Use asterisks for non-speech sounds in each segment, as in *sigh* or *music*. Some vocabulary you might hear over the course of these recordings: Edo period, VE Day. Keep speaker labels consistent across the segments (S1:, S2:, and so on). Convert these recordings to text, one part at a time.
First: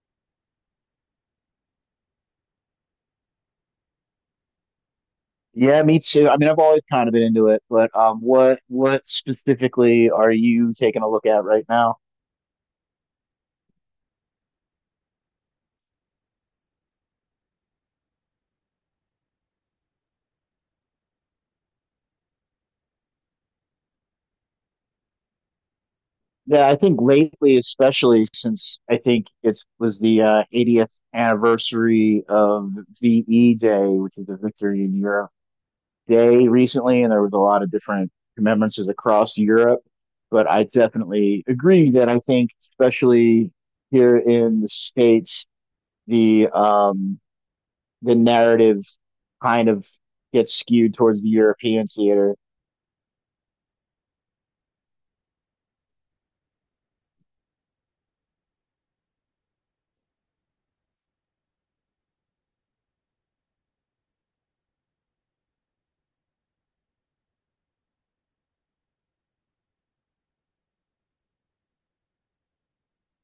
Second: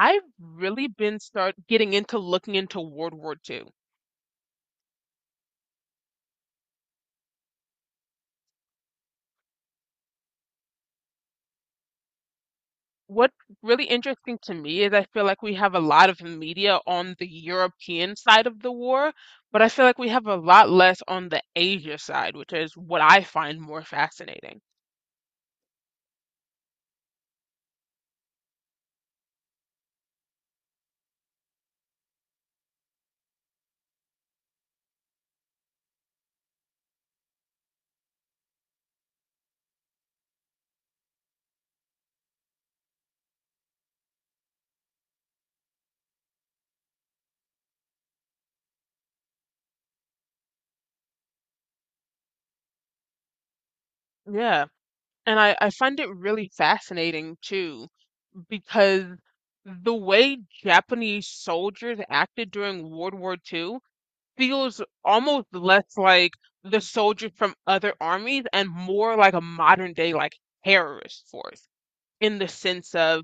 S1: I've really been start getting into looking into World War II.
S2: Yeah, me too. I mean, I've always kind of been into it, but what specifically are you taking a look at right now?
S1: What's really interesting to me is I feel like we have a lot of media on the European side of the war, but I feel like we have a lot less on the Asia side, which is what I find more fascinating.
S2: Yeah, I think lately, especially since I think it was the 80th anniversary of VE Day, which is the Victory in Europe Day recently, and there was a lot of different commemorances across Europe. But I definitely agree that I think, especially here in the States, the um, the narrative kind of gets skewed towards the European theater.
S1: Yeah. And I find it really fascinating too, because the way Japanese soldiers acted during World War II feels almost less like the soldiers from other armies and more like a modern day like terrorist force, in the sense of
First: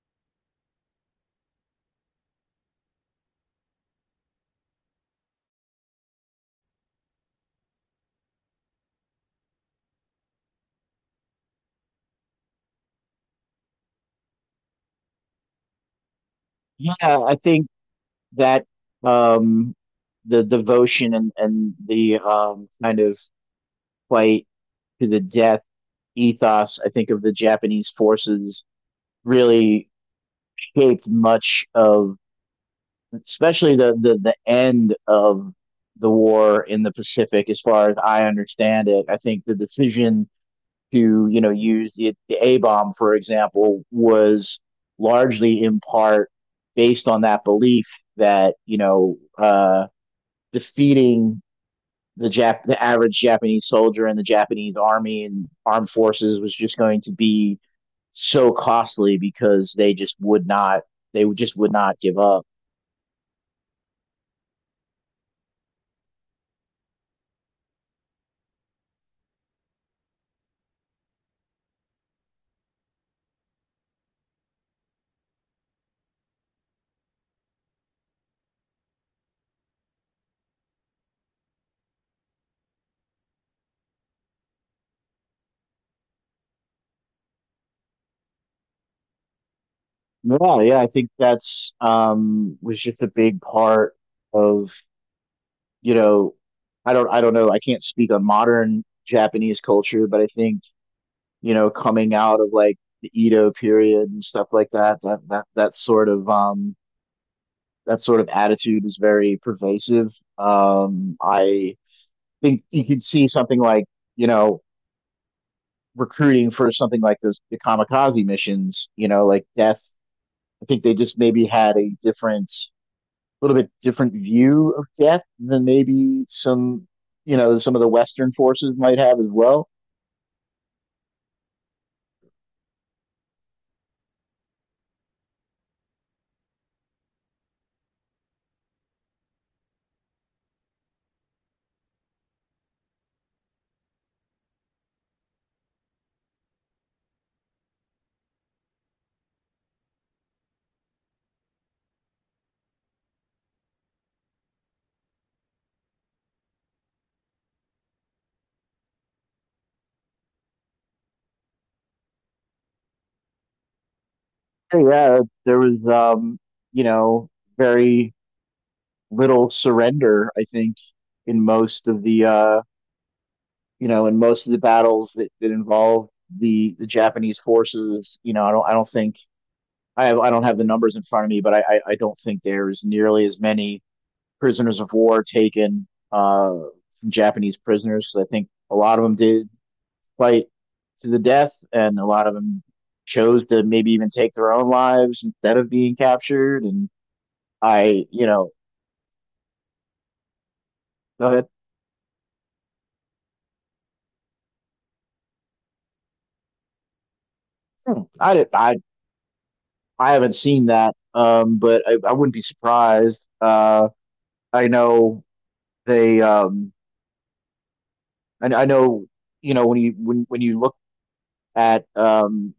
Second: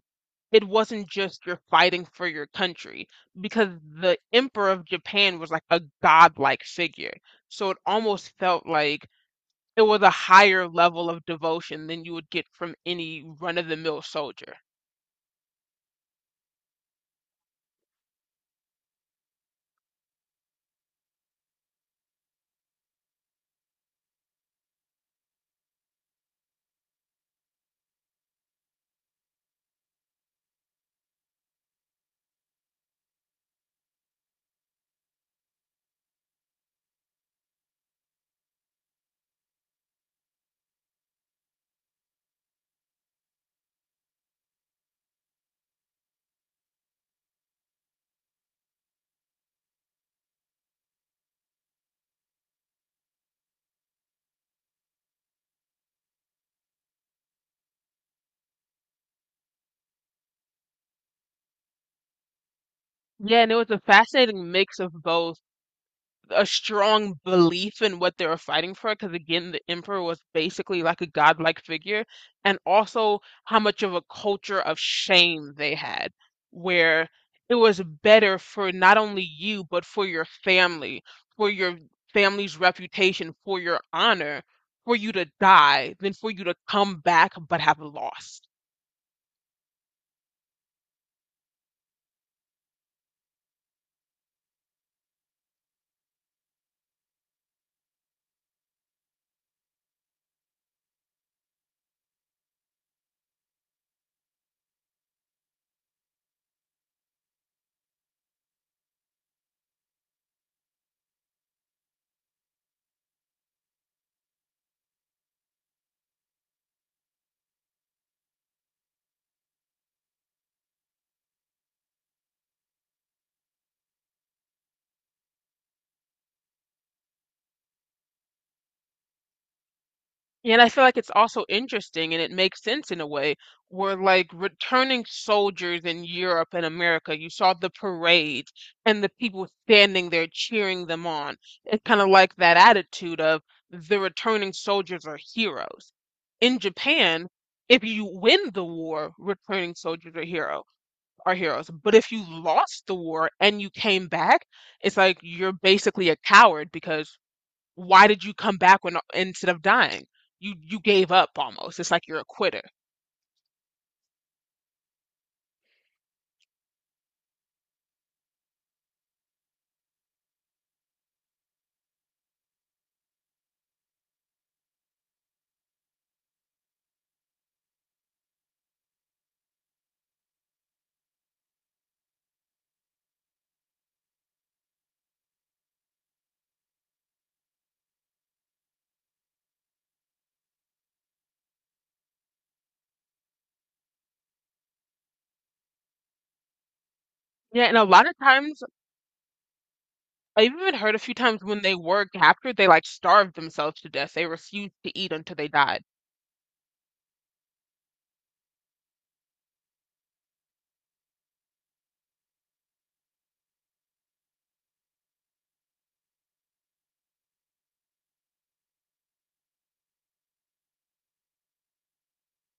S1: it wasn't just you're fighting for your country, because the Emperor of Japan was like a godlike figure. So it almost felt like it was a higher level of devotion than you would get from any run-of-the-mill soldier.
S2: Yeah, I think that um, the devotion and the kind of fight to the death ethos, I think, of the Japanese forces really shaped much of, especially the end of the war in the Pacific, as far as I understand it. I think the decision to you know use the A bomb, for example, was largely in part based on that belief that you know defeating the the average Japanese soldier and the Japanese army and armed forces was just going to be so costly because they just would not just would not give up.
S1: Yeah, and it was a fascinating mix of both a strong belief in what they were fighting for, because again the emperor was basically like a godlike figure, and also how much of a culture of shame they had, where it was better for not only you but for your family, for your family's reputation, for your honor, for you to die than for you to come back but have lost.
S2: No, yeah, I think that's was just a big part of you know, I don't know, I can't speak on modern Japanese culture, but I think, you know, coming out of like the Edo period and stuff like that, that sort of that sort of attitude is very pervasive. I think you could see something like, you know, recruiting for something like those the kamikaze missions, you know, like death. I think they just maybe had a different little bit different view of death than maybe some, you know, some of the Western forces might have as well.
S1: And I feel like it's also interesting, and it makes sense in a way, where, like, returning soldiers in Europe and America, you saw the parade and the people standing there cheering them on. It's kind of like that attitude of the returning soldiers are heroes. In Japan, if you win the war, returning soldiers are heroes. But if you lost the war and you came back, it's like you're basically a coward, because why did you come back when instead of dying? You gave up almost. It's like you're a quitter.
S2: So, yeah, there was, you know, very little surrender, I think, in most of the, you know, in most of the battles that involve the Japanese forces. You know, I don't think I have, I don't have the numbers in front of me, but I don't think there's nearly as many prisoners of war taken from Japanese prisoners. So I think a lot of them did fight to the death, and a lot of them chose to maybe even take their own lives instead of being captured. And
S1: Yeah, and a lot
S2: I,
S1: of
S2: you know,
S1: times I've even heard a few
S2: go
S1: times
S2: ahead.
S1: when they were captured, they like starved themselves to death. They refused to eat until they died.
S2: Hmm, I did, I haven't seen that, but I wouldn't be surprised. I know they, and I know you know when you when you look at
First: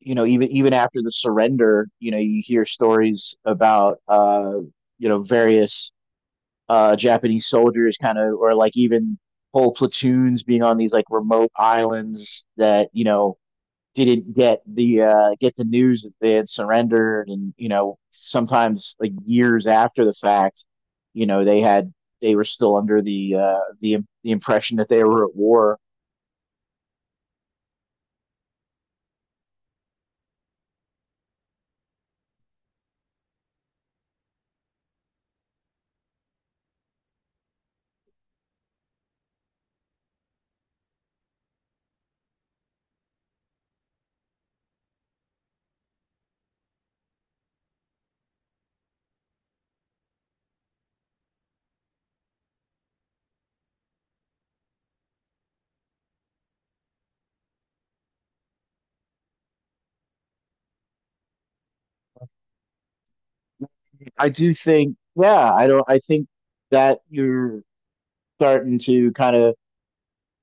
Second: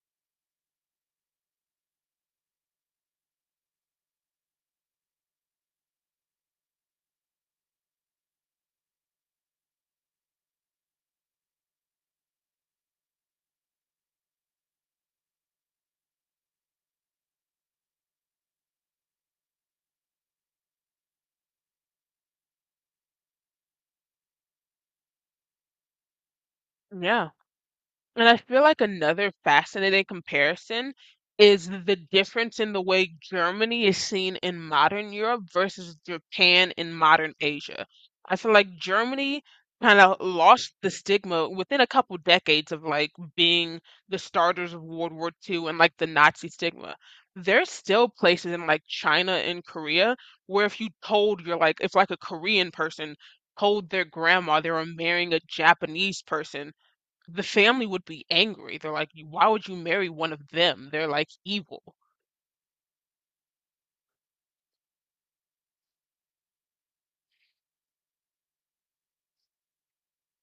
S2: you know even after the surrender, you know you hear stories about you know various Japanese soldiers kind of, or like even whole platoons being on these like remote islands that you know didn't get the news that they had surrendered, and you know sometimes like years after the fact, you know they had they were still under the the impression that they were at war.
S1: Yeah. And I feel like another fascinating comparison is the difference in the way Germany is seen in modern Europe versus Japan in modern Asia. I feel like Germany kind of lost the stigma within a couple decades of like being the starters of World War II and like the Nazi stigma. There's still places in like China and Korea where, if you told, you're like, if like a Korean person told their grandma they were marrying a Japanese person, the family would be angry. They're like, why would you marry one of them? They're like evil.
S2: I do think, yeah, I don't. I think that you're starting to kind of,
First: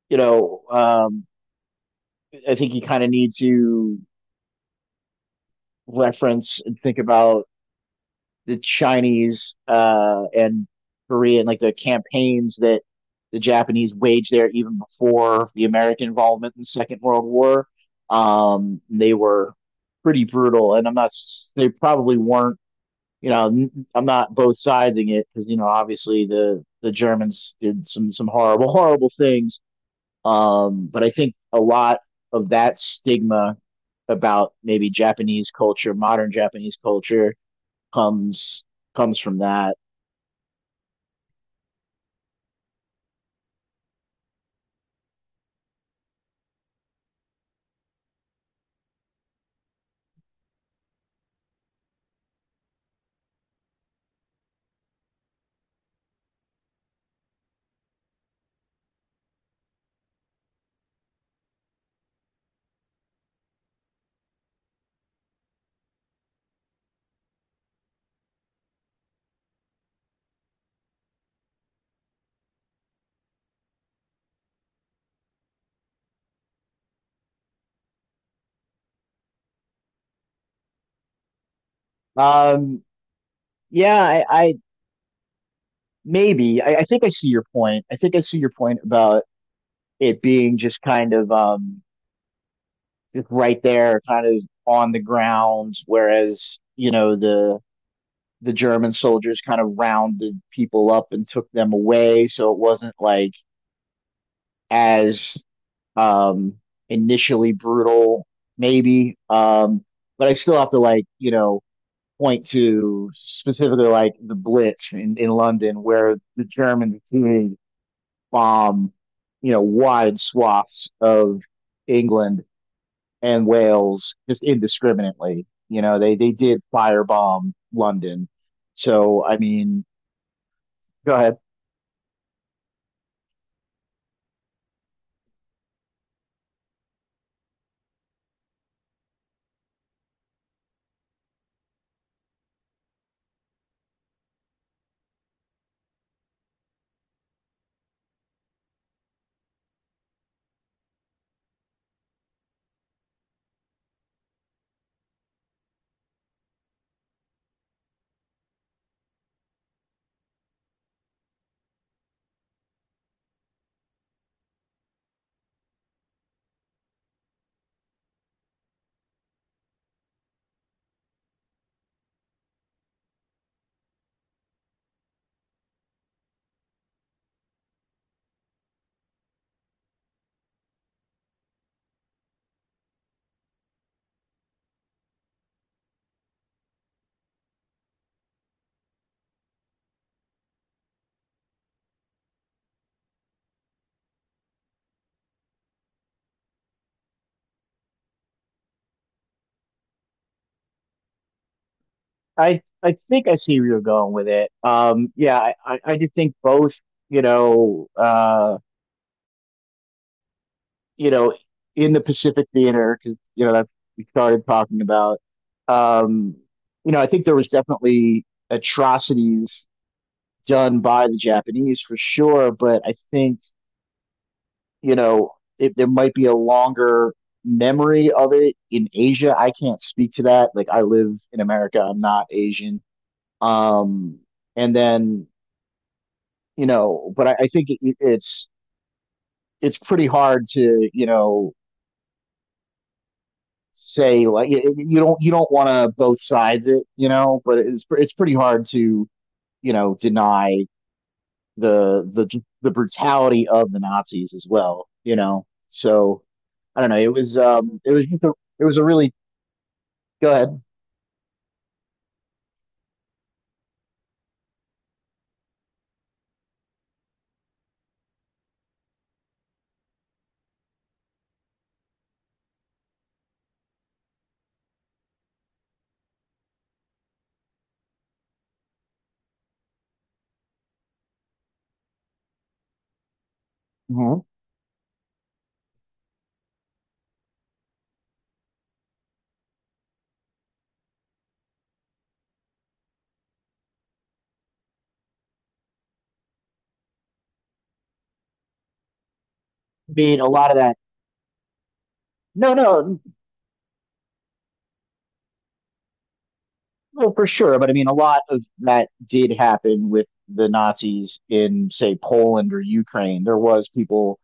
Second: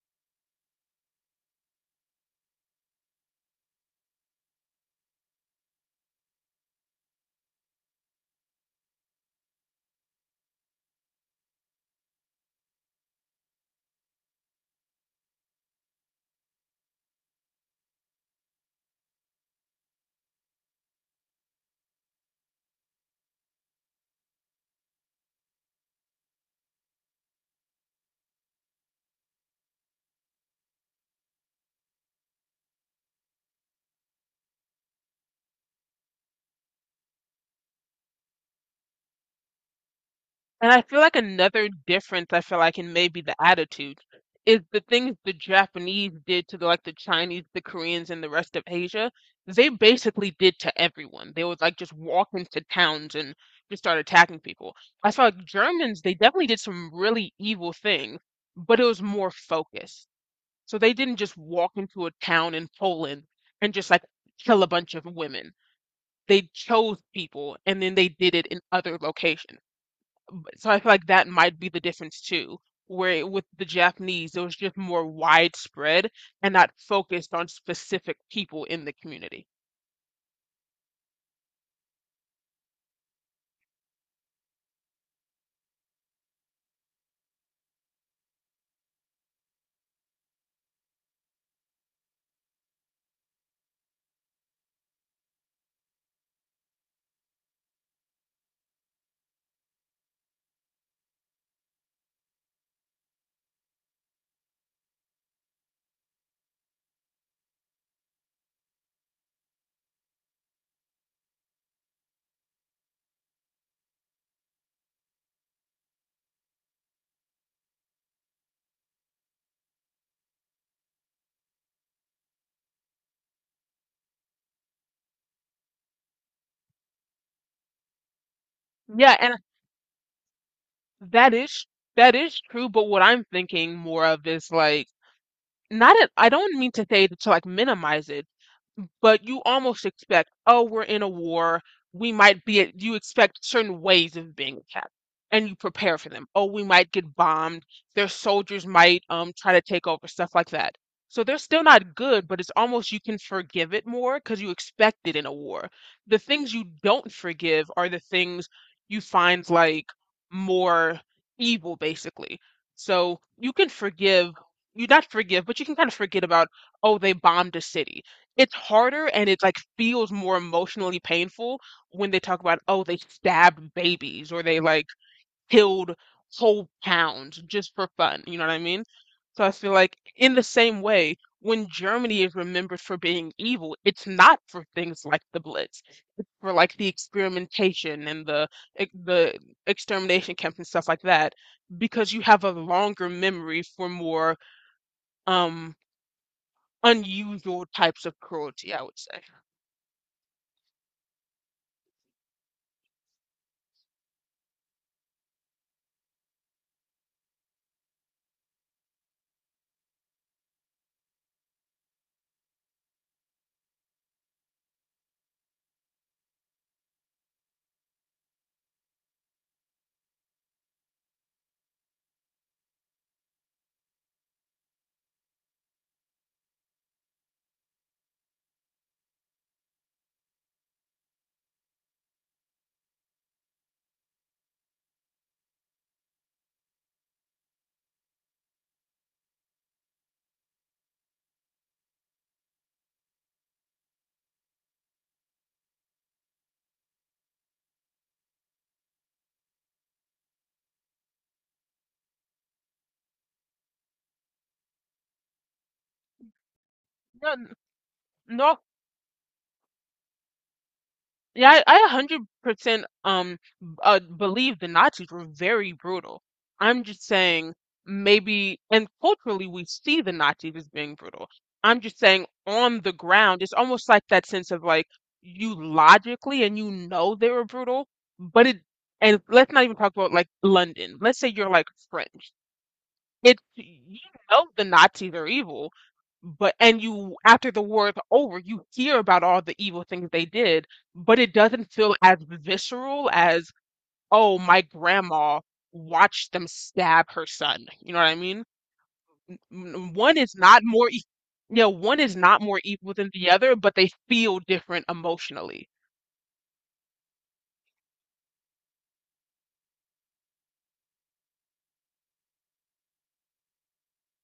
S2: you know, I think you kind of need to reference and think about the Chinese and Korean, like the campaigns that the Japanese waged there even before the American involvement in the Second World War. They were pretty brutal, and I'm not. They probably weren't. You know, I'm not both siding it because you know, obviously the Germans did some horrible, *laughs* horrible things. But I think a lot of that stigma about maybe Japanese culture, modern Japanese culture comes comes from that.
S1: And I feel like another difference I feel like in maybe the attitude is the things the Japanese did to the, like the Chinese, the Koreans, and the rest of Asia. They basically did to everyone. They would like just walk into towns and just start attacking people. I feel like Germans, they definitely did some really evil things, but it was more focused. So they didn't just walk into a town in Poland and just like kill a bunch of women. They chose people, and then they did it in other locations. So I feel like that might be the difference too, where with the Japanese, it was just more widespread and not focused on specific people in the community.
S2: Um, yeah, I think I see your point. I think I see your point about it being just kind of just right there, kind of on the ground, whereas you know the German soldiers kind of rounded people up and took them away, so it wasn't like as um initially brutal, maybe. But I still have to like you know point to specifically like the Blitz in London, where the Germans continued to bomb, you know, wide swaths of England and Wales just indiscriminately. You know, they did firebomb London.
S1: Yeah,
S2: So
S1: and
S2: I mean, go
S1: that
S2: ahead.
S1: is that is true, but what I'm thinking more of is like, not at, I don't mean to say to like minimize it. But you almost expect, oh, we're in a war. We might be at, you expect certain ways of being attacked, and you prepare for them. Oh, we might get bombed. Their soldiers might try to take over, stuff like that. So they're still not good, but it's almost you can forgive it more because you expect it in a war. The things you don't forgive are the things you find like more evil, basically. So you can forgive, you not forgive, but you can kind of forget about, oh, they bombed a city. It's harder, and it like feels more emotionally painful when they talk about, oh, they stabbed babies or they like killed whole towns just for fun. You know what I mean? So I feel like, in the same way, when Germany is remembered for being evil, it's not for things like the Blitz, for like the experimentation and the the extermination camps and stuff like that, because you have a longer memory for more um unusual types of cruelty, I would say.
S2: I think I see where you're going with it. Yeah, I do think both. You know, uh, you know, in the Pacific Theater, because you know that we started talking about. Um, you know, I think there was definitely atrocities done by the Japanese for sure, but I think you know it, there might be a longer memory of it in Asia. I can't speak to that. Like I live in America, I'm not Asian. Um, and then you know, but I think it's pretty hard to you know say like you, you don't want to both sides it, you know, but it's pretty hard to you know deny the the the brutality of the Nazis as well, you know. So I don't know. It was just a,
S1: No,
S2: it was a really go ahead.
S1: yeah, I 100% believe the Nazis were very brutal. I'm just saying maybe, and culturally we see the Nazis as being brutal. I'm just saying, on the ground, it's almost like that sense of like, you logically and you know they were brutal, but it, and let's not even talk about like London. Let's say you're like French. It's, you
S2: Mhm.
S1: know, the Nazis are evil, but and you, after the war is over, you hear about all the evil things they did, but it doesn't feel as visceral as, oh, my grandma watched them stab her son. You know what I mean?
S2: I
S1: One
S2: mean, a
S1: is
S2: lot of
S1: not
S2: that.
S1: more, yeah, one is not
S2: No,
S1: more evil
S2: no,
S1: than the other, but they feel different emotionally.
S2: Well, for sure, but I mean, a lot of that did happen with the Nazis in, say, Poland or Ukraine. There was people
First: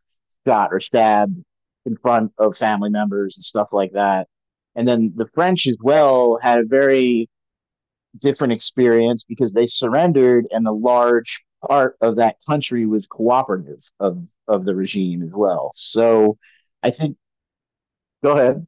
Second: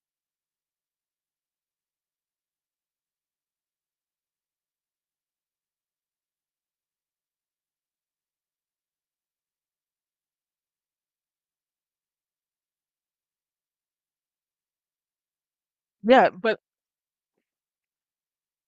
S2: shot or stabbed in front of family members and stuff like that. And then the French as well had a very different experience because they surrendered, and a large part of that country was cooperative of the regime as well.
S1: Yeah,
S2: So
S1: but,
S2: I think, go ahead.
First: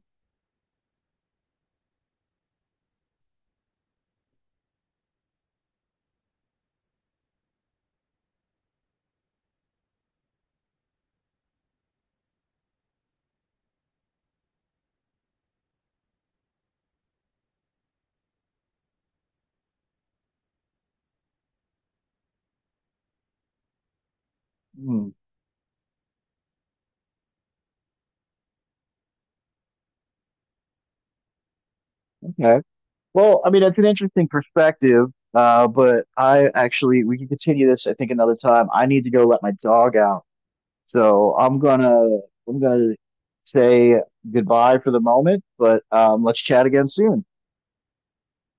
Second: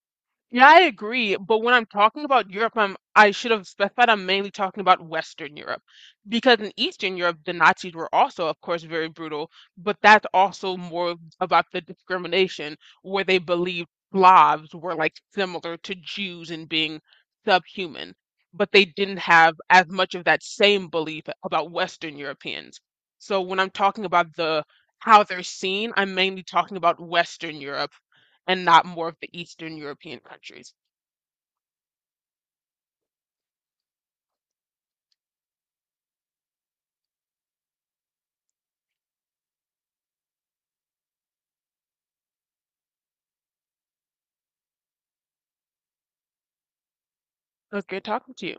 S1: yeah, I agree. But when I'm talking about Europe, I should have specified I'm mainly talking about Western Europe. Because in Eastern Europe, the Nazis were also, of course, very brutal, but that's also more about the discrimination, where they believed Slavs were like similar to Jews in being subhuman. But they didn't have as much of that same belief about Western Europeans. So when I'm talking about the
S2: Hmm,
S1: how they're seen, I'm mainly talking about Western Europe and not more of the Eastern European countries.
S2: okay. Well, I mean, it's an interesting perspective, but I actually, we can continue this, I think, another time. I need to go let my dog out. So I'm gonna say goodbye for the moment, but let's chat again soon.
S1: It was good talking to you.